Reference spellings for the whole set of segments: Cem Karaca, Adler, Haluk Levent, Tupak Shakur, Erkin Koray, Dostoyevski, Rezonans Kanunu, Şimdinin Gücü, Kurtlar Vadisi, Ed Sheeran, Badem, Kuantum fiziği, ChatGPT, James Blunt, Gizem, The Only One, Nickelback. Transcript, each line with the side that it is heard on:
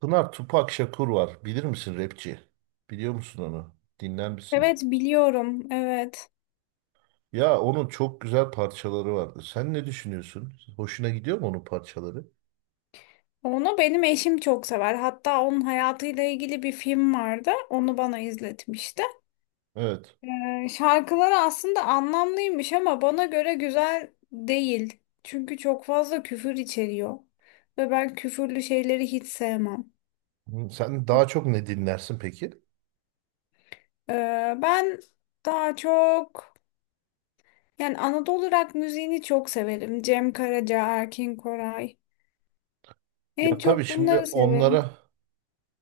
right: Pınar Tupak Shakur var. Bilir misin rapçi? Biliyor musun onu? Dinler misin?
left: Evet, biliyorum. Evet.
right: Ya onun çok güzel parçaları vardı. Sen ne düşünüyorsun? Hoşuna gidiyor mu onun parçaları?
left: Onu benim eşim çok sever. Hatta onun hayatıyla ilgili bir film vardı. Onu bana izletmişti.
right: Evet.
left: Şarkıları aslında anlamlıymış ama bana göre güzel değil. Çünkü çok fazla küfür içeriyor. Ve ben küfürlü şeyleri hiç sevmem.
right: Hı. Sen daha çok ne dinlersin peki?
left: Ee, ben daha çok yani Anadolu rock müziğini çok severim. Cem Karaca, Erkin Koray. En
right: Ya tabii
left: çok
right: şimdi
left: bunları severim.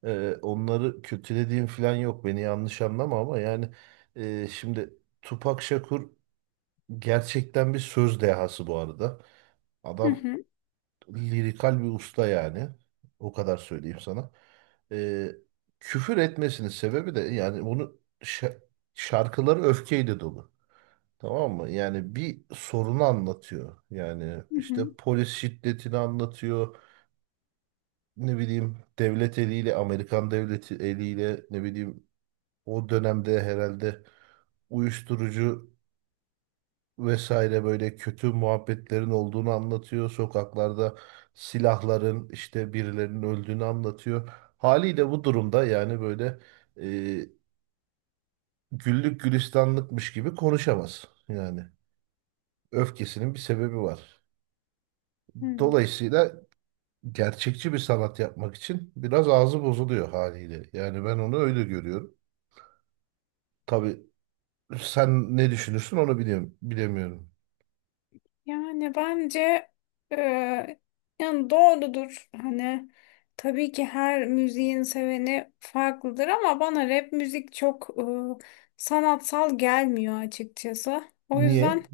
right: onları kötülediğim falan yok. Beni yanlış anlama ama yani şimdi Tupak Shakur gerçekten bir söz dehası bu arada.
left: Hı
right: Adam
left: hı.
right: lirikal bir usta yani. O kadar söyleyeyim sana. Ee, küfür etmesinin sebebi de yani şarkıları öfkeyle dolu. Tamam mı? Yani bir sorunu anlatıyor. Yani
left: Hı hı.
right: işte polis şiddetini anlatıyor. Ne bileyim devlet eliyle, Amerikan devleti eliyle ne bileyim o dönemde herhalde uyuşturucu vesaire böyle kötü muhabbetlerin olduğunu anlatıyor. Sokaklarda silahların işte birilerinin öldüğünü anlatıyor. Haliyle bu durumda yani böyle e, güllük gülistanlıkmış gibi konuşamaz. Yani öfkesinin bir sebebi var.
left: Hmm.
right: Dolayısıyla gerçekçi bir sanat yapmak için biraz ağzı bozuluyor haliyle. Yani ben onu öyle görüyorum. Tabii sen ne düşünürsün onu bilemiyorum.
left: Yani bence e, yani doğrudur. Hani tabii ki her müziğin seveni farklıdır ama bana rap müzik çok sanatsal gelmiyor açıkçası. O
right: Niye?
left: yüzden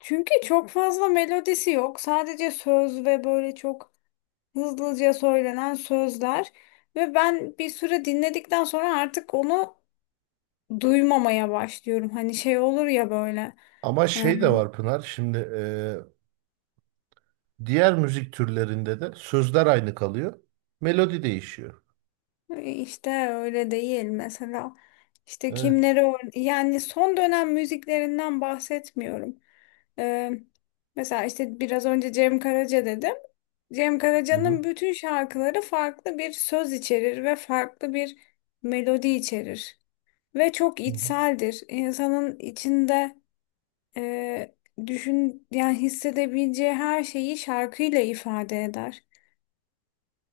left: çünkü çok fazla melodisi yok. Sadece söz ve böyle çok hızlıca söylenen sözler ve ben bir süre dinledikten sonra artık onu duymamaya başlıyorum. Hani şey olur ya böyle.
right: Ama
left: e,
right: şey de var Pınar. Şimdi diğer müzik türlerinde de sözler aynı kalıyor. Melodi değişiyor.
left: İşte öyle değil mesela. İşte
right: Evet.
left: yani son dönem müziklerinden bahsetmiyorum. Ee, mesela işte biraz önce Cem Karaca dedim. Cem
right: Hı hı.
left: Karaca'nın bütün şarkıları farklı bir söz içerir ve farklı bir melodi içerir. Ve çok
right: Hı hı.
left: içseldir. İnsanın içinde e, düşün yani hissedebileceği her şeyi şarkıyla ifade eder.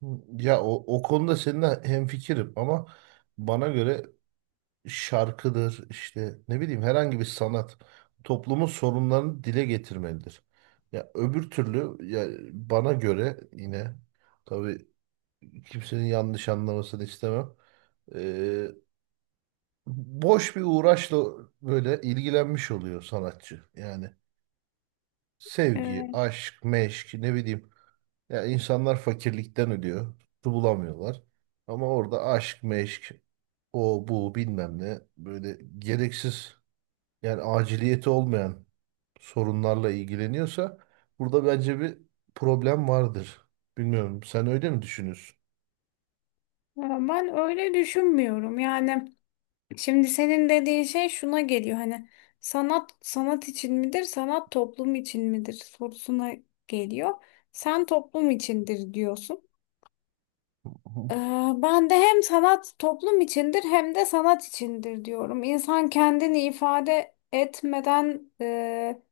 right: Hı. Ya o konuda seninle hemfikirim ama bana göre şarkıdır işte ne bileyim herhangi bir sanat toplumun sorunlarını dile getirmelidir. Ya öbür türlü ya bana göre yine tabii kimsenin yanlış anlamasını istemem. Ee, boş bir uğraşla böyle ilgilenmiş oluyor sanatçı. Yani sevgi,
left: E,
right: aşk, meşk ne bileyim. Ya insanlar fakirlikten ölüyor. Su bulamıyorlar. Ama orada aşk, meşk, o bu bilmem ne böyle gereksiz yani aciliyeti olmayan sorunlarla ilgileniyorsa burada bence bir problem vardır. Bilmiyorum sen öyle mi düşünüyorsun?
left: ama ben öyle düşünmüyorum. Yani şimdi senin dediğin şey şuna geliyor, hani sanat sanat için midir, sanat toplum için midir sorusuna geliyor. Sen toplum içindir diyorsun. Ee,
right: Hı.
left: Ben de hem sanat toplum içindir hem de sanat içindir diyorum. İnsan kendini ifade etmeden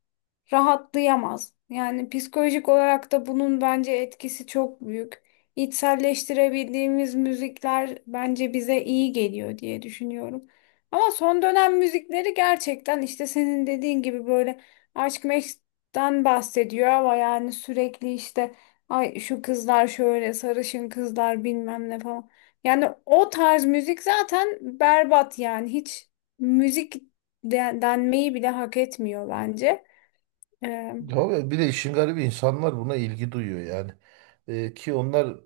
left: rahatlayamaz. Yani psikolojik olarak da bunun bence etkisi çok büyük. İçselleştirebildiğimiz müzikler bence bize iyi geliyor diye düşünüyorum. Ama son dönem müzikleri gerçekten işte senin dediğin gibi böyle aşk meşkten bahsediyor ama yani sürekli işte ay şu kızlar şöyle sarışın kızlar bilmem ne falan. Yani o tarz müzik zaten berbat, yani hiç müzik denmeyi bile hak etmiyor bence. Ee,
right: Ya ve bir de işin garibi insanlar buna ilgi duyuyor yani. Ki onlar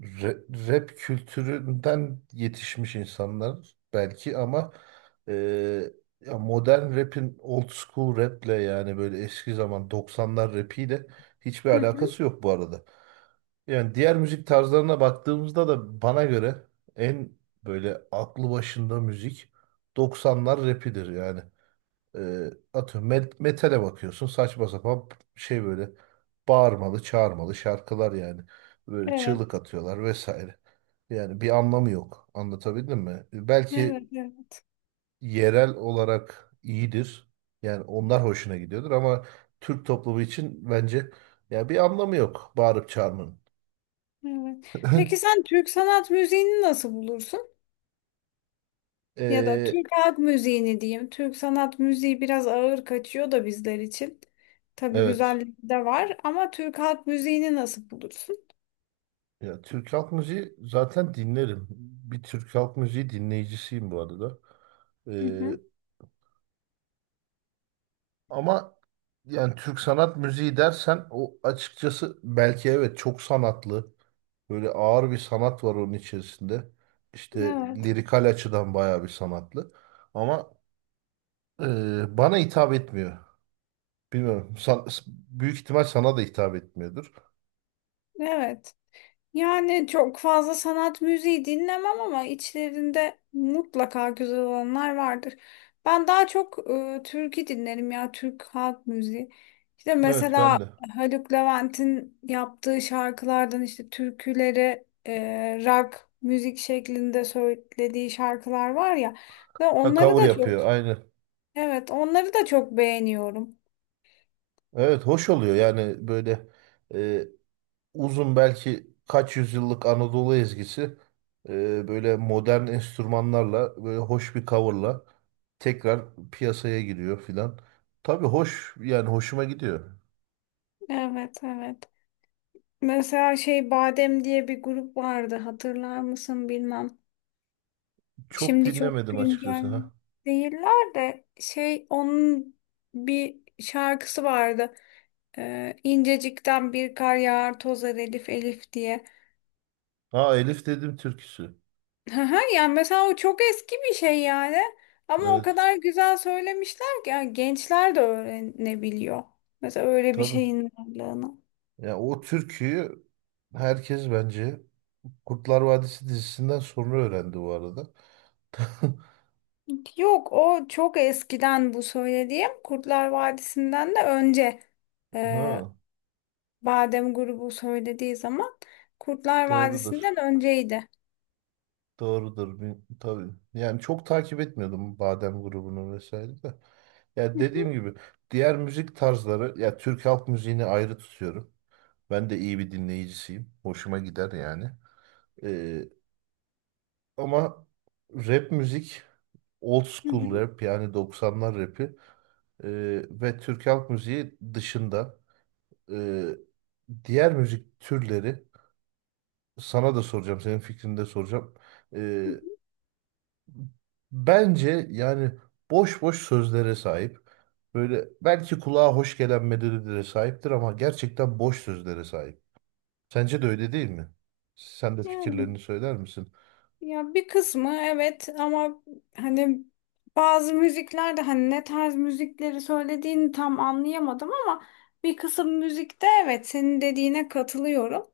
right: Ra- Rap kültüründen yetişmiş insanlar belki ama e, ya modern rap'in old school rap'le yani böyle eski zaman doksanlar rap'iyle hiçbir
left: hı hı.
right: alakası yok bu arada. Yani diğer müzik tarzlarına baktığımızda da bana göre en böyle aklı başında müzik doksanlar rap'idir yani. Atıyorum metale bakıyorsun saçma sapan şey böyle bağırmalı çağırmalı şarkılar yani. Böyle çığlık
left: Evet,
right: atıyorlar vesaire. Yani bir anlamı yok. Anlatabildim mi? Belki
left: evet, evet,
right: yerel olarak iyidir. Yani onlar hoşuna gidiyordur ama Türk toplumu için bence ya bir anlamı yok bağırıp çağırmanın.
left: evet. Peki sen Türk sanat müziğini nasıl bulursun? Ya da
right: Ee,
left: Türk halk müziğini diyeyim. Türk sanat müziği biraz ağır kaçıyor da bizler için. Tabii
right: evet.
left: güzelliği de var ama Türk halk müziğini nasıl bulursun?
right: Ya Türk halk müziği zaten dinlerim. Bir Türk halk müziği dinleyicisiyim bu arada. E,
left: Hı hı.
right: Ama yani Türk sanat müziği dersen o açıkçası belki evet çok sanatlı. Böyle ağır bir sanat var onun içerisinde. İşte
left: Evet,
right: lirikal açıdan bayağı bir sanatlı. Ama bana hitap etmiyor. Bilmiyorum. Büyük ihtimal sana da hitap etmiyordur.
left: evet. Yani çok fazla sanat müziği dinlemem ama içlerinde mutlaka güzel olanlar vardır. Ben daha çok türkü dinlerim, ya Türk halk müziği. İşte
right: Evet
left: mesela
right: ben de.
left: Haluk Levent'in yaptığı şarkılardan, işte türküleri rock müzik şeklinde söylediği şarkılar var ya, ve
right: Ha,
left: onları
right: cover
left: da çok,
right: yapıyor aynı.
left: evet, onları da çok beğeniyorum.
right: Evet hoş oluyor yani böyle uzun belki kaç yüzyıllık Anadolu ezgisi böyle modern enstrümanlarla böyle hoş bir coverla tekrar piyasaya giriyor filan. Tabii hoş yani hoşuma gidiyor.
left: Evet, evet. Mesela şey, Badem diye bir grup vardı, hatırlar mısın bilmem.
right: Çok
left: Şimdi çok
right: dinlemedim
left: güncel
right: açıkçası ha.
left: değiller de şey, onun bir şarkısı vardı. İncecikten bir kar yağar tozar, Elif Elif diye.
right: Ha, Elif dedim türküsü.
left: Haha, yani mesela o çok eski bir şey yani. Ama o
right: Evet,
left: kadar güzel söylemişler ki yani gençler de öğrenebiliyor. Mesela öyle bir
right: tabii.
left: şeyin varlığını.
right: Ya o türküyü herkes bence Kurtlar Vadisi dizisinden sonra öğrendi bu arada.
left: Yok o çok eskiden, bu söylediğim Kurtlar Vadisi'nden de önce, ee,
right: Ha,
left: Badem grubu söylediği zaman Kurtlar
right: doğrudur.
left: Vadisi'nden önceydi.
right: Doğrudur. Tabii. Yani çok takip etmiyordum Badem grubunu vesaire de. Ya
left: Hı hı,
right: dediğim gibi diğer müzik tarzları ya Türk halk müziğini ayrı tutuyorum. Ben de iyi bir dinleyicisiyim. Hoşuma gider yani. Ee, ama rap müzik old
left: hı
right: school
left: hı,
right: rap yani doksanlar rapi ve Türk halk müziği dışında ee, diğer müzik türleri sana da soracağım senin fikrini de soracağım. E,
left: hı hı.
right: Bence yani boş boş sözlere sahip. Böyle belki kulağa hoş gelen medelilere sahiptir ama gerçekten boş sözlere sahip. Sence de öyle değil mi? Sen de
left: Yani
right: fikirlerini söyler misin?
left: ya bir kısmı evet ama hani bazı müziklerde hani ne tarz müzikleri söylediğini tam anlayamadım ama bir kısım müzikte evet senin dediğine katılıyorum.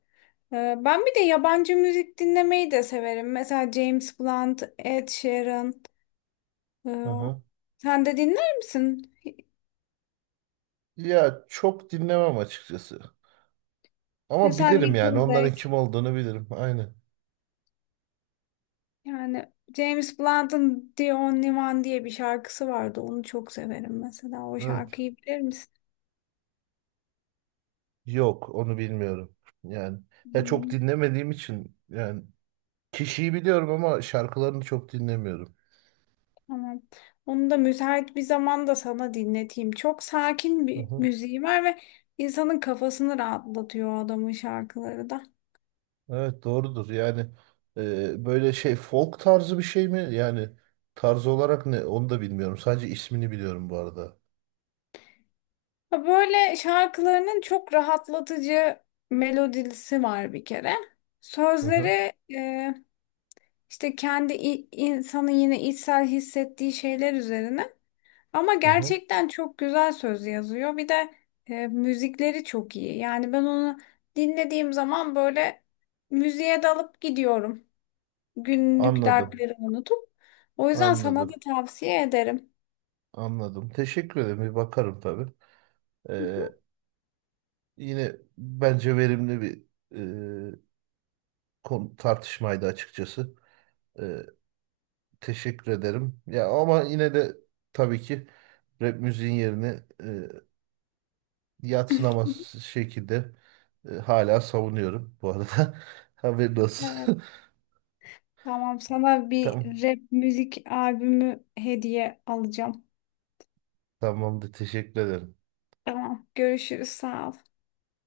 left: Ben bir de yabancı müzik dinlemeyi de severim. Mesela James Blunt, Ed Sheeran. ee,
right: Aha.
left: Sen de dinler misin?
right: Ya çok dinlemem açıkçası. Ama
left: Mesela
right: bilirim yani onların
left: Nickelback.
right: kim olduğunu bilirim. Aynen.
left: Yani James Blunt'ın The Only One diye bir şarkısı vardı. Onu çok severim mesela. O
right: Evet.
left: şarkıyı bilir misin?
right: Yok onu bilmiyorum. Yani ya çok
left: Hmm,
right: dinlemediğim için yani kişiyi biliyorum ama şarkılarını çok dinlemiyorum.
left: tamam. Onu da müsait bir zamanda sana dinleteyim. Çok sakin
right: Hı
left: bir
right: hı.
left: müziği var ve insanın kafasını rahatlatıyor o adamın şarkıları da.
right: Evet, doğrudur. Yani böyle şey folk tarzı bir şey mi? Yani tarz olarak ne? Onu da bilmiyorum. Sadece ismini biliyorum bu arada.
left: Ha, böyle şarkılarının çok rahatlatıcı melodisi var bir kere.
right: Hı hı.
left: Sözleri işte kendi insanın yine içsel hissettiği şeyler üzerine. Ama
right: Hı hı.
left: gerçekten çok güzel söz yazıyor. Bir de müzikleri çok iyi. Yani ben onu dinlediğim zaman böyle müziğe dalıp gidiyorum. Günlük
right: Anladım.
left: dertlerimi unutup. O yüzden sana da
right: Anladım.
left: tavsiye ederim.
right: Anladım. Teşekkür ederim. Bir bakarım tabii. E, yine bence verimli bir e, konu, tartışmaydı açıkçası. E, teşekkür ederim. Ya ama yine de tabii ki rap müziğin yerini yadsınamaz şekilde hala savunuyorum bu arada. Haberin
left: Evet,
right: olsun.
left: tamam. Sana bir
right: Tamam.
left: rap müzik albümü hediye alacağım.
right: Tamamdır. Teşekkür ederim.
left: Tamam, görüşürüz. Sağ ol.